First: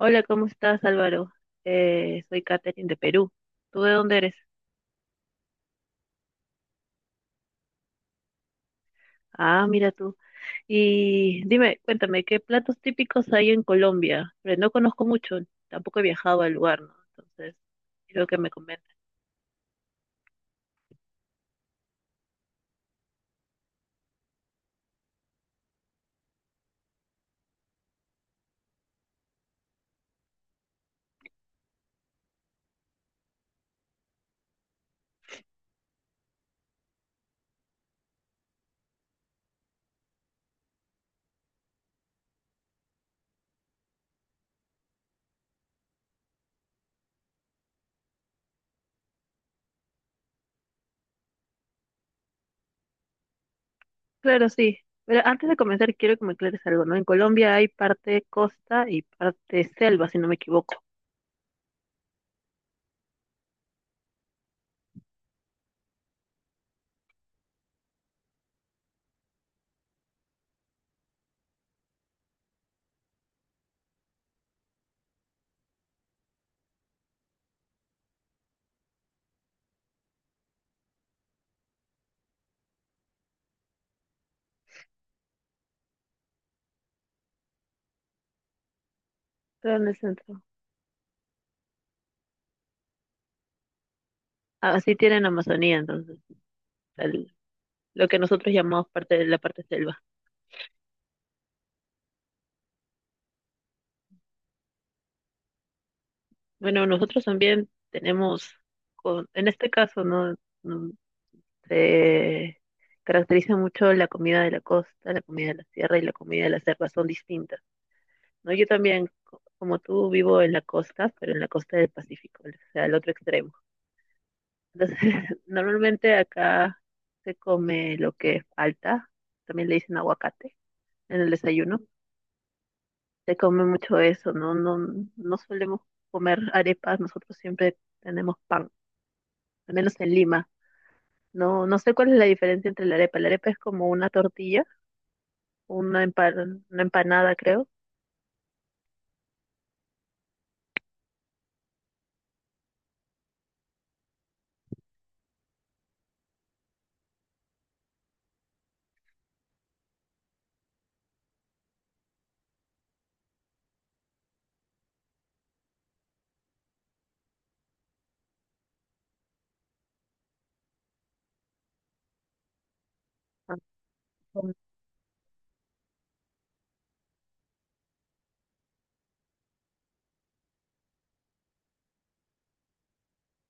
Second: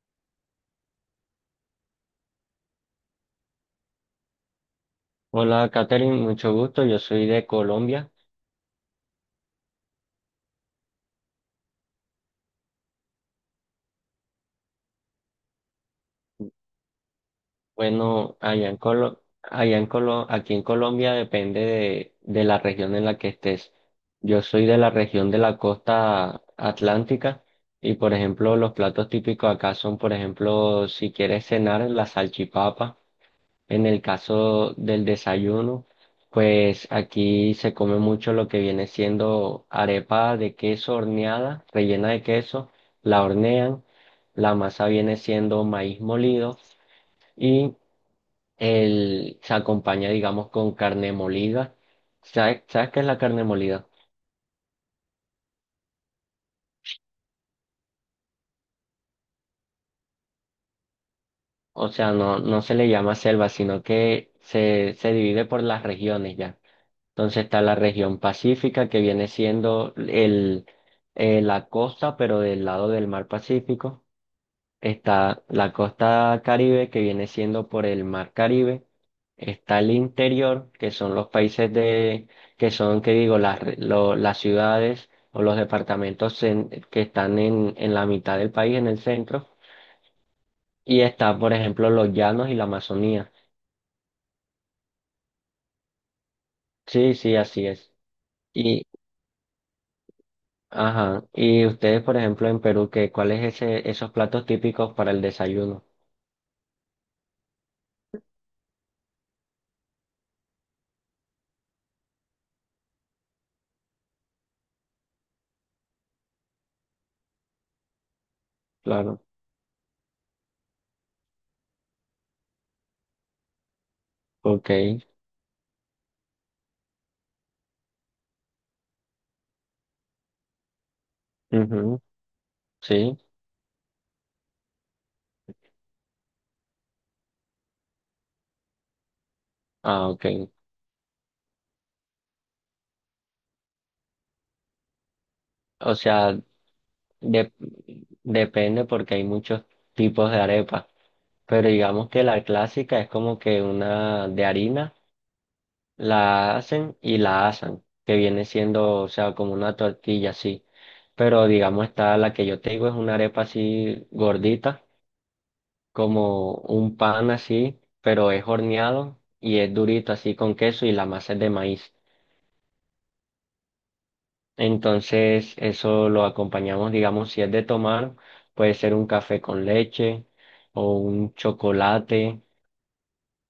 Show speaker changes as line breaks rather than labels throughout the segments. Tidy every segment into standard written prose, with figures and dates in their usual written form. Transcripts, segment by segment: Hola, ¿cómo estás, Álvaro? Soy Katherine de Perú. ¿Tú de dónde eres?
Hola, Katherine, mucho gusto. Yo soy de Colombia.
Ah, mira tú. Y dime, cuéntame, ¿qué platos típicos hay en Colombia? Pero no conozco mucho, tampoco he viajado al lugar, ¿no? Entonces, quiero que
Bueno,
me comentes.
Aquí en Colombia depende de la región en la que estés. Yo soy de la región de la costa atlántica y, por ejemplo, los platos típicos acá son, por ejemplo, si quieres cenar, la salchipapa. En el caso del desayuno, pues aquí se come mucho lo que viene siendo arepa de queso horneada, rellena de queso, la hornean, la masa viene siendo maíz molido y el, se acompaña, digamos, con carne molida. ¿Sabes qué es la carne molida?
Claro, sí. Pero antes de comenzar, quiero que me aclares algo, ¿no? En Colombia hay parte costa y parte selva, si no me equivoco.
O sea, no, no se le llama selva, sino que se divide por las regiones ya. Entonces está la región pacífica, que viene siendo el, la costa, pero del lado del mar Pacífico. Está la costa Caribe, que viene siendo por el mar Caribe. Está el interior, que son los países de, que son, que digo, las, las ciudades o los departamentos que están en la mitad del país, en el centro.
Pero en el centro.
Y está, por ejemplo, los llanos y la Amazonía.
Así tienen Amazonía, entonces,
Sí,
el-
sí, así es.
lo que nosotros llamamos parte de la parte selva.
Ajá. Y ustedes, por ejemplo, en Perú, ¿qué, cuál es ese, esos platos típicos para el desayuno?
Bueno, nosotros también tenemos, en este caso, ¿no? Mm, Se caracteriza mucho la comida de la costa, la comida de la sierra y la comida de la selva, son distintas, ¿no? Yo también,
Claro.
como tú, vivo en la costa, pero en la costa del Pacífico, o sea, al otro extremo.
Ok.
Entonces, normalmente acá se come lo que falta, también le dicen aguacate en el desayuno,
Ujú. Sí.
se come mucho eso, ¿no? No, no solemos comer arepas, nosotros siempre tenemos pan al menos
Ah,
en
ok.
Lima. No, no sé cuál es la diferencia entre la arepa. La arepa es como una tortilla,
O
una,
sea,
una empanada,
de-
creo.
depende porque hay muchos tipos de arepa. Pero digamos que la clásica es como que una de harina, la hacen y la asan, que viene siendo, o sea, como una tortilla así. Pero digamos está la que yo te digo es una arepa así gordita como un pan así, pero es horneado y es durito así con queso y la masa es de maíz.
Ah, con-
Entonces eso lo acompañamos, digamos, si es de tomar, puede ser un café con leche o un chocolate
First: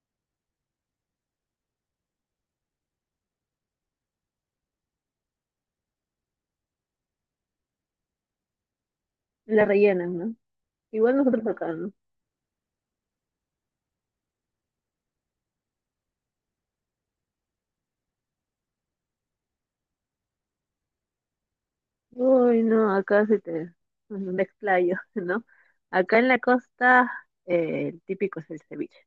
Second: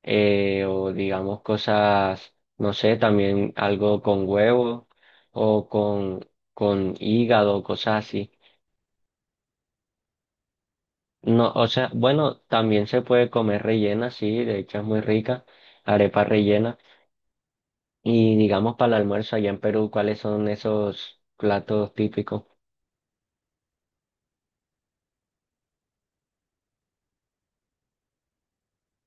o digamos cosas, no sé, también algo con huevo o con hígado, cosas así.
la rellenan, ¿no? Igual nosotros
No, o
acá,
sea,
¿no?
bueno, también se puede comer rellena, sí, de hecho es muy rica, arepa rellena. Y digamos para el almuerzo allá en Perú, ¿cuáles son esos platos típicos?
Uy, no, acá sí te bueno, me explayo, ¿no? Acá en la costa, el típico es el ceviche.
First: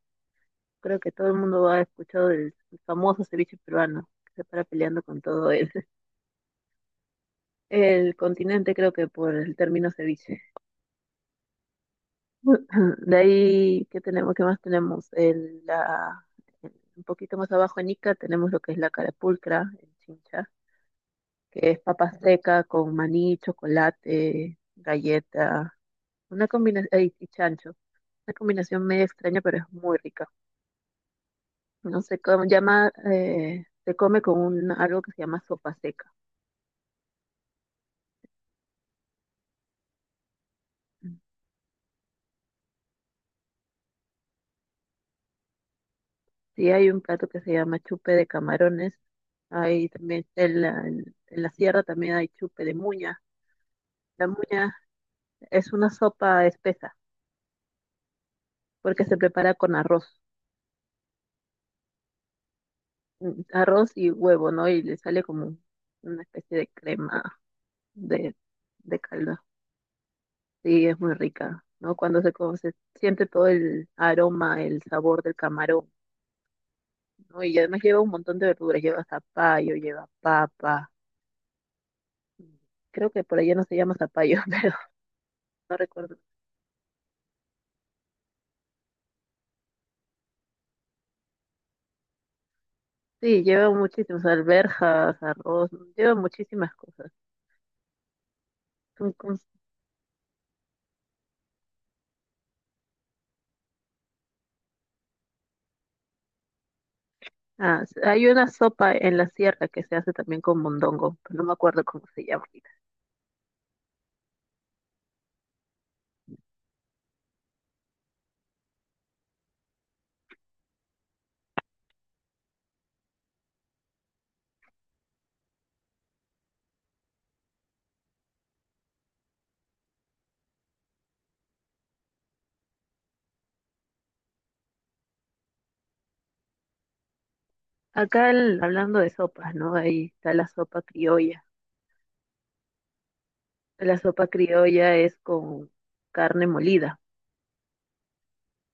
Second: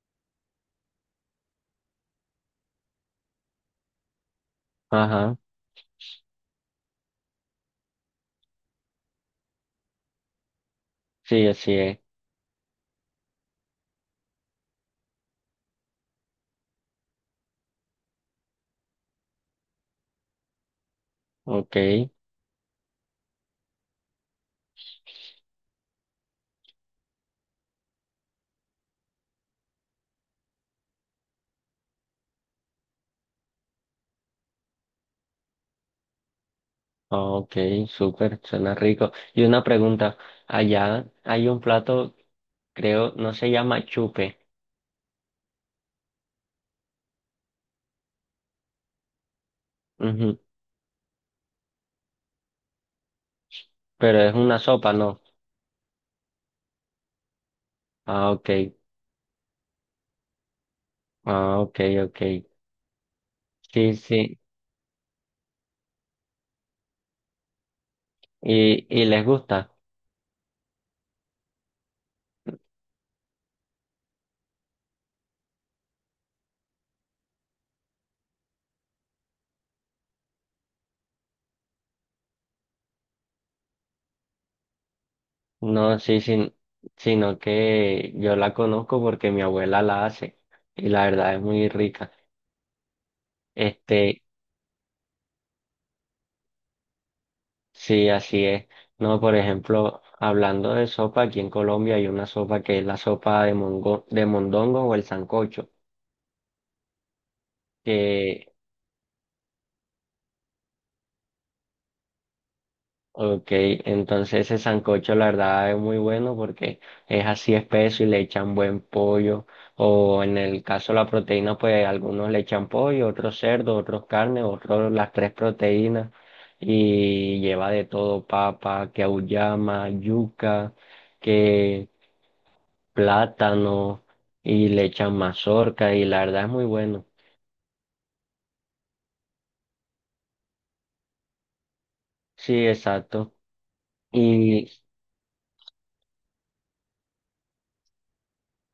Creo que todo el mundo ha escuchado del famoso ceviche peruano, que se para peleando con
Ajá,
todo el, el continente, creo que por el término ceviche.
sí, así es.
De ahí, ¿qué tenemos? ¿Qué más tenemos? Un poquito más abajo en Ica tenemos lo que es la carapulcra, el chincha, que
Ok,
es papa seca con maní, chocolate, galleta, una combinación, y chancho, una combinación medio extraña, pero es muy rica. No sé cómo llama, se come con un, algo que se llama sopa seca.
ok, súper, suena rico. Y una pregunta, allá hay un plato, creo, no se llama chupe,
Sí, hay un plato que se llama chupe de camarones. Hay también
ujú,
en la, en la sierra también hay chupe de muña.
pero
La
es una
muña
sopa, ¿no?
es una sopa espesa,
Ah, ok,
porque se prepara con arroz,
ah, ok, ok.
arroz
Sí,
y
sí,
huevo, ¿no? Y le sale como una especie de crema de, de
y les
caldo.
gusta.
Sí, es muy rica, ¿no? Cuando se, como se siente todo el aroma, el sabor del camarón, ¿no? Y además lleva un montón de verduras, lleva zapallo, lleva papa. Creo que por allá no se llama zapallo, pero no
No,
recuerdo.
sí, sí, sino que yo la conozco porque mi abuela la hace y la verdad es muy rica.
Sí, lleva
Este,
muchísimas alberjas, arroz, lleva muchísimas cosas.
sí, así es.
Es un,
No, por ejemplo, hablando de sopa, aquí en Colombia hay una sopa que es la sopa de mondongo o el sancocho,
ah, hay una
que,
sopa en la sierra que se hace también con mondongo, pero no me acuerdo cómo se llama ahorita.
ok, entonces ese sancocho la verdad es muy bueno porque es así espeso y le echan buen pollo o en el caso de la proteína pues algunos le echan pollo, otros cerdo, otros carne, otros las tres proteínas y lleva de todo papa, que auyama, yuca, que plátano y le echan mazorca y la verdad es muy bueno.
Hablando de sopas, ¿no? Ahí está la sopa criolla.
Sí, exacto.
La sopa
Y
criolla es con carne molida,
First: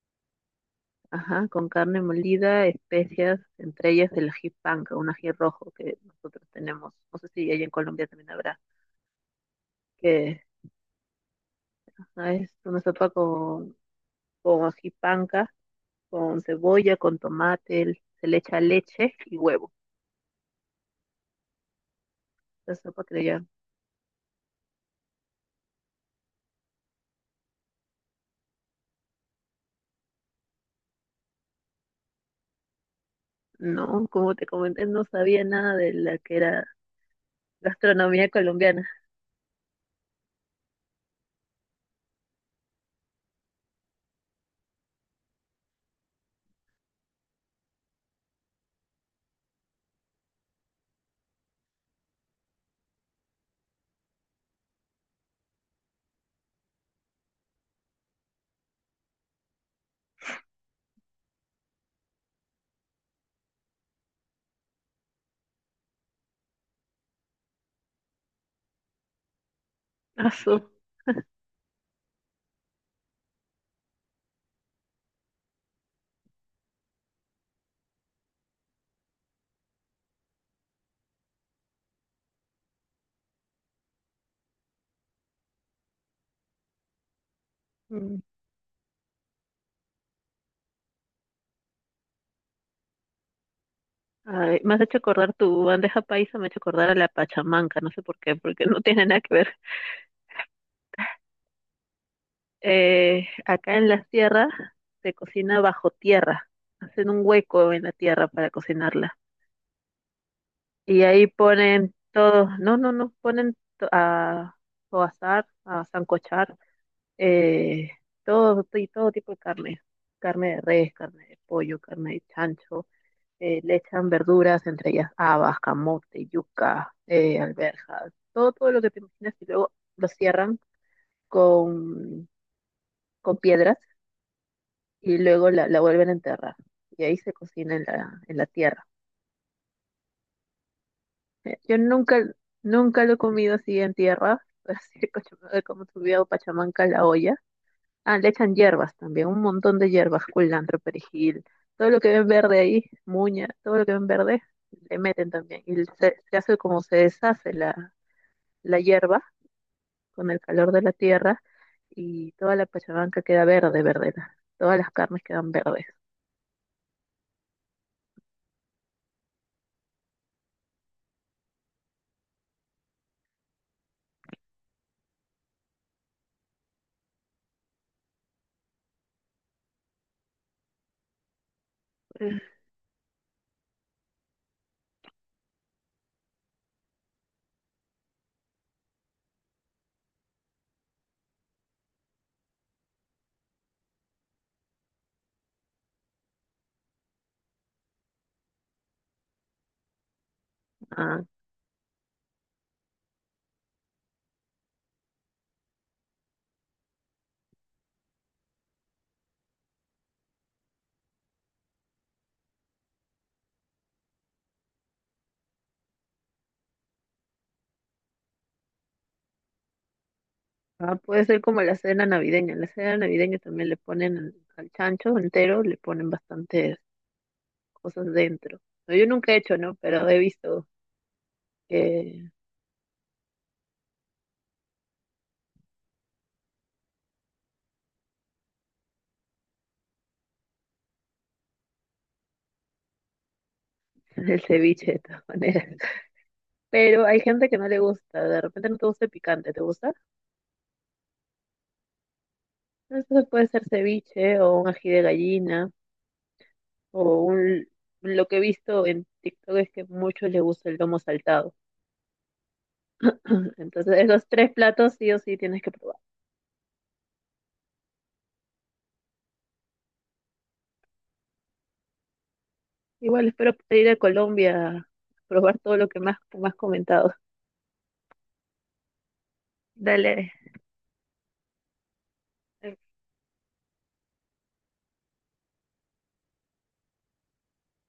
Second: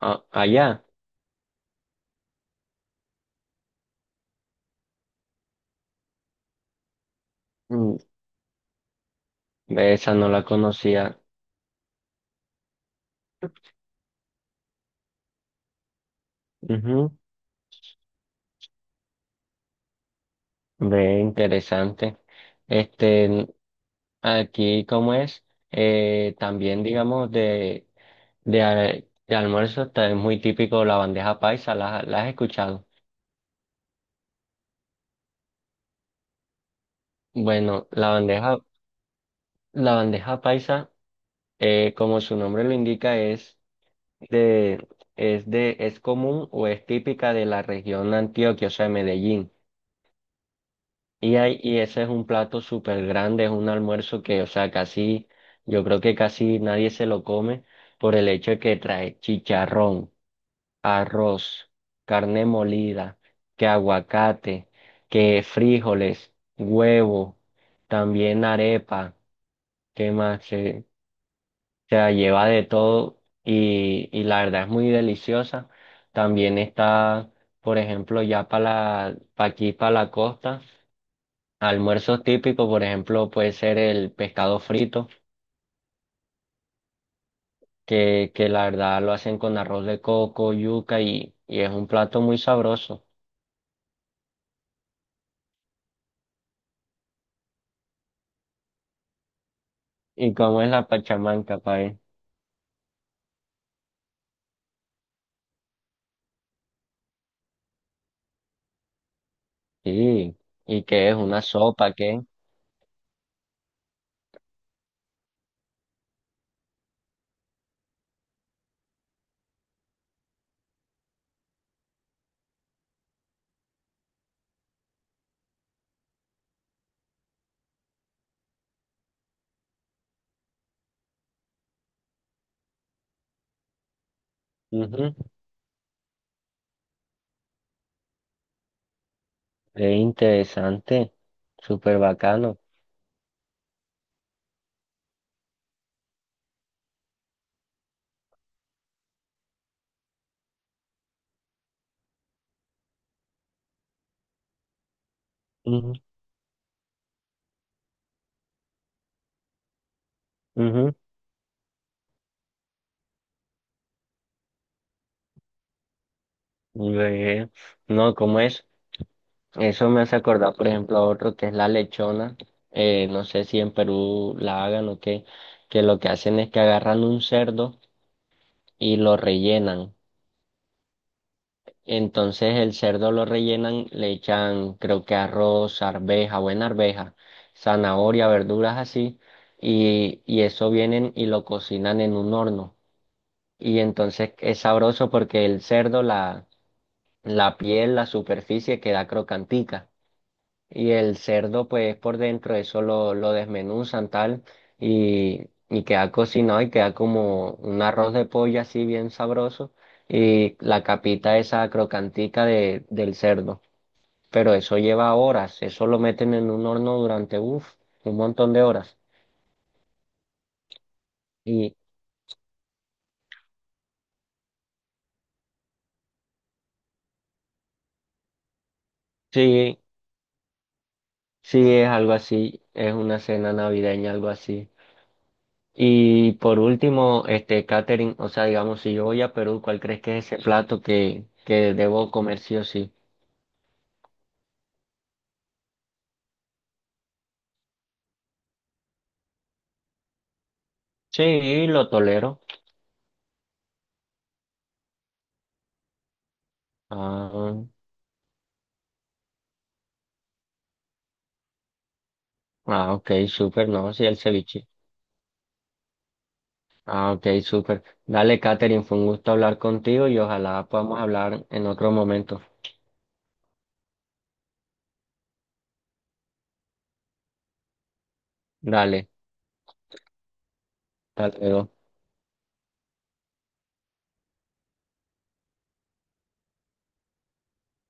allá,
ajá, con carne molida, especias, entre ellas el ají panca, un ají rojo que nosotros tenemos. No sé si allá en
mm,
Colombia también habrá,
esa no
que
la conocía.
ah, es una sopa con ají panca, con cebolla,
Ujú,
con tomate, se le echa leche y huevo.
ve, interesante.
La sopa
Este,
criolla
aquí como es, también digamos de, de almuerzo es muy típico la bandeja paisa, ¿la, la has escuchado?
no, como te comenté, no sabía nada de la que era
Bueno,
gastronomía colombiana.
la bandeja paisa, como su nombre lo indica, es de, es de, es común o es típica de la región de Antioquia, o sea, de Medellín. Y, y ese es un plato súper grande, es un almuerzo que, o sea, casi, yo creo que casi nadie se lo come por el hecho de que trae chicharrón, arroz, carne molida, que aguacate, que frijoles, huevo, también arepa, ¿qué
Ah,
más?
su.
Se, o sea, lleva de todo y la verdad es muy deliciosa. También está, por ejemplo, ya para la, pa' aquí, para la costa. Almuerzos típicos, por ejemplo, puede ser el pescado frito,
Mm.
que la verdad lo hacen con arroz de coco, yuca y es un plato muy sabroso.
Ay, me has hecho acordar tu bandeja paisa, me ha hecho acordar a la pachamanca, no sé por qué, porque no tiene nada que ver.
¿Y cómo es la pachamanca, pae?
Acá en las tierras se cocina bajo tierra, hacen un hueco en la tierra para cocinarla.
Sí, ¿y
Y
qué es?
ahí
¿Una sopa?
ponen
¿Qué?
todo, no, no, no, a asar, a sancochar, eh, todo, y todo tipo de carne, carne de res, carne de pollo, carne de chancho, le echan verduras, entre ellas habas, camote, yuca, alberjas, todo, todo lo que te imaginas y luego lo cierran con, con piedras
Ujú,
y luego la, la vuelven a enterrar y ahí se cocina en la tierra.
es interesante,
Yo
súper
nunca,
bacano.
nunca lo he comido así en tierra, así como he comido pachamanca en la olla. Ah, le echan hierbas también, un montón de hierbas, culantro, perejil, todo lo que ven verde ahí, muña, todo lo que ven verde, le meten también. Y
Ujú,
se hace como se deshace la, la hierba con el calor de la
ujú,
tierra y toda la pachamanca queda verde, verde, todas las carnes quedan verdes.
ve, no, ¿cómo es? Eso me hace acordar, por ejemplo, a otro que es la lechona. No sé si en Perú la hagan o qué, que lo que hacen es que agarran un cerdo y lo rellenan.
Mm.
Entonces el cerdo lo rellenan, le echan creo que arroz, arveja, buena arveja, zanahoria, verduras así, y eso vienen y lo cocinan en un horno. Y entonces es sabroso porque el cerdo, la piel, la superficie queda crocantica. Y el
Ah,
cerdo, pues por dentro, eso lo desmenuzan tal y, y queda cocinado y queda como un arroz de pollo así bien sabroso y la capita esa crocantica de, del cerdo. Pero eso lleva horas, eso lo meten en un horno durante, uff, un montón de horas.
ah, puede ser como
Y
la cena navideña. En la cena navideña también le ponen al al chancho entero, le ponen bastantes cosas dentro. No, yo nunca he hecho, ¿no?
sí,
Pero he visto
sí es algo
que
así, es una cena navideña, algo así. Y por último, este catering, o sea, digamos, si yo voy a Perú, ¿cuál crees que es ese plato que debo comer sí o sí?
el ceviche de todas maneras. Pero hay gente que no le gusta, de repente no te gusta el picante, ¿te gusta?
Sí, lo tolero.
Entonces puede ser ceviche o un ají de gallina o
Ah,
un... Lo que he visto en TikTok es que muchos les gusta el lomo saltado.
ah, ok, súper, no,
Entonces
sí, el
esos tres
ceviche.
platos sí o sí tienes que probar.
Ah, ok, súper. Dale, Catherine fue un gusto hablar contigo y ojalá podamos hablar en otro momento.
Igual espero poder ir a Colombia a probar todo lo que más, más comentado.
Dale,
Dale,
hasta luego.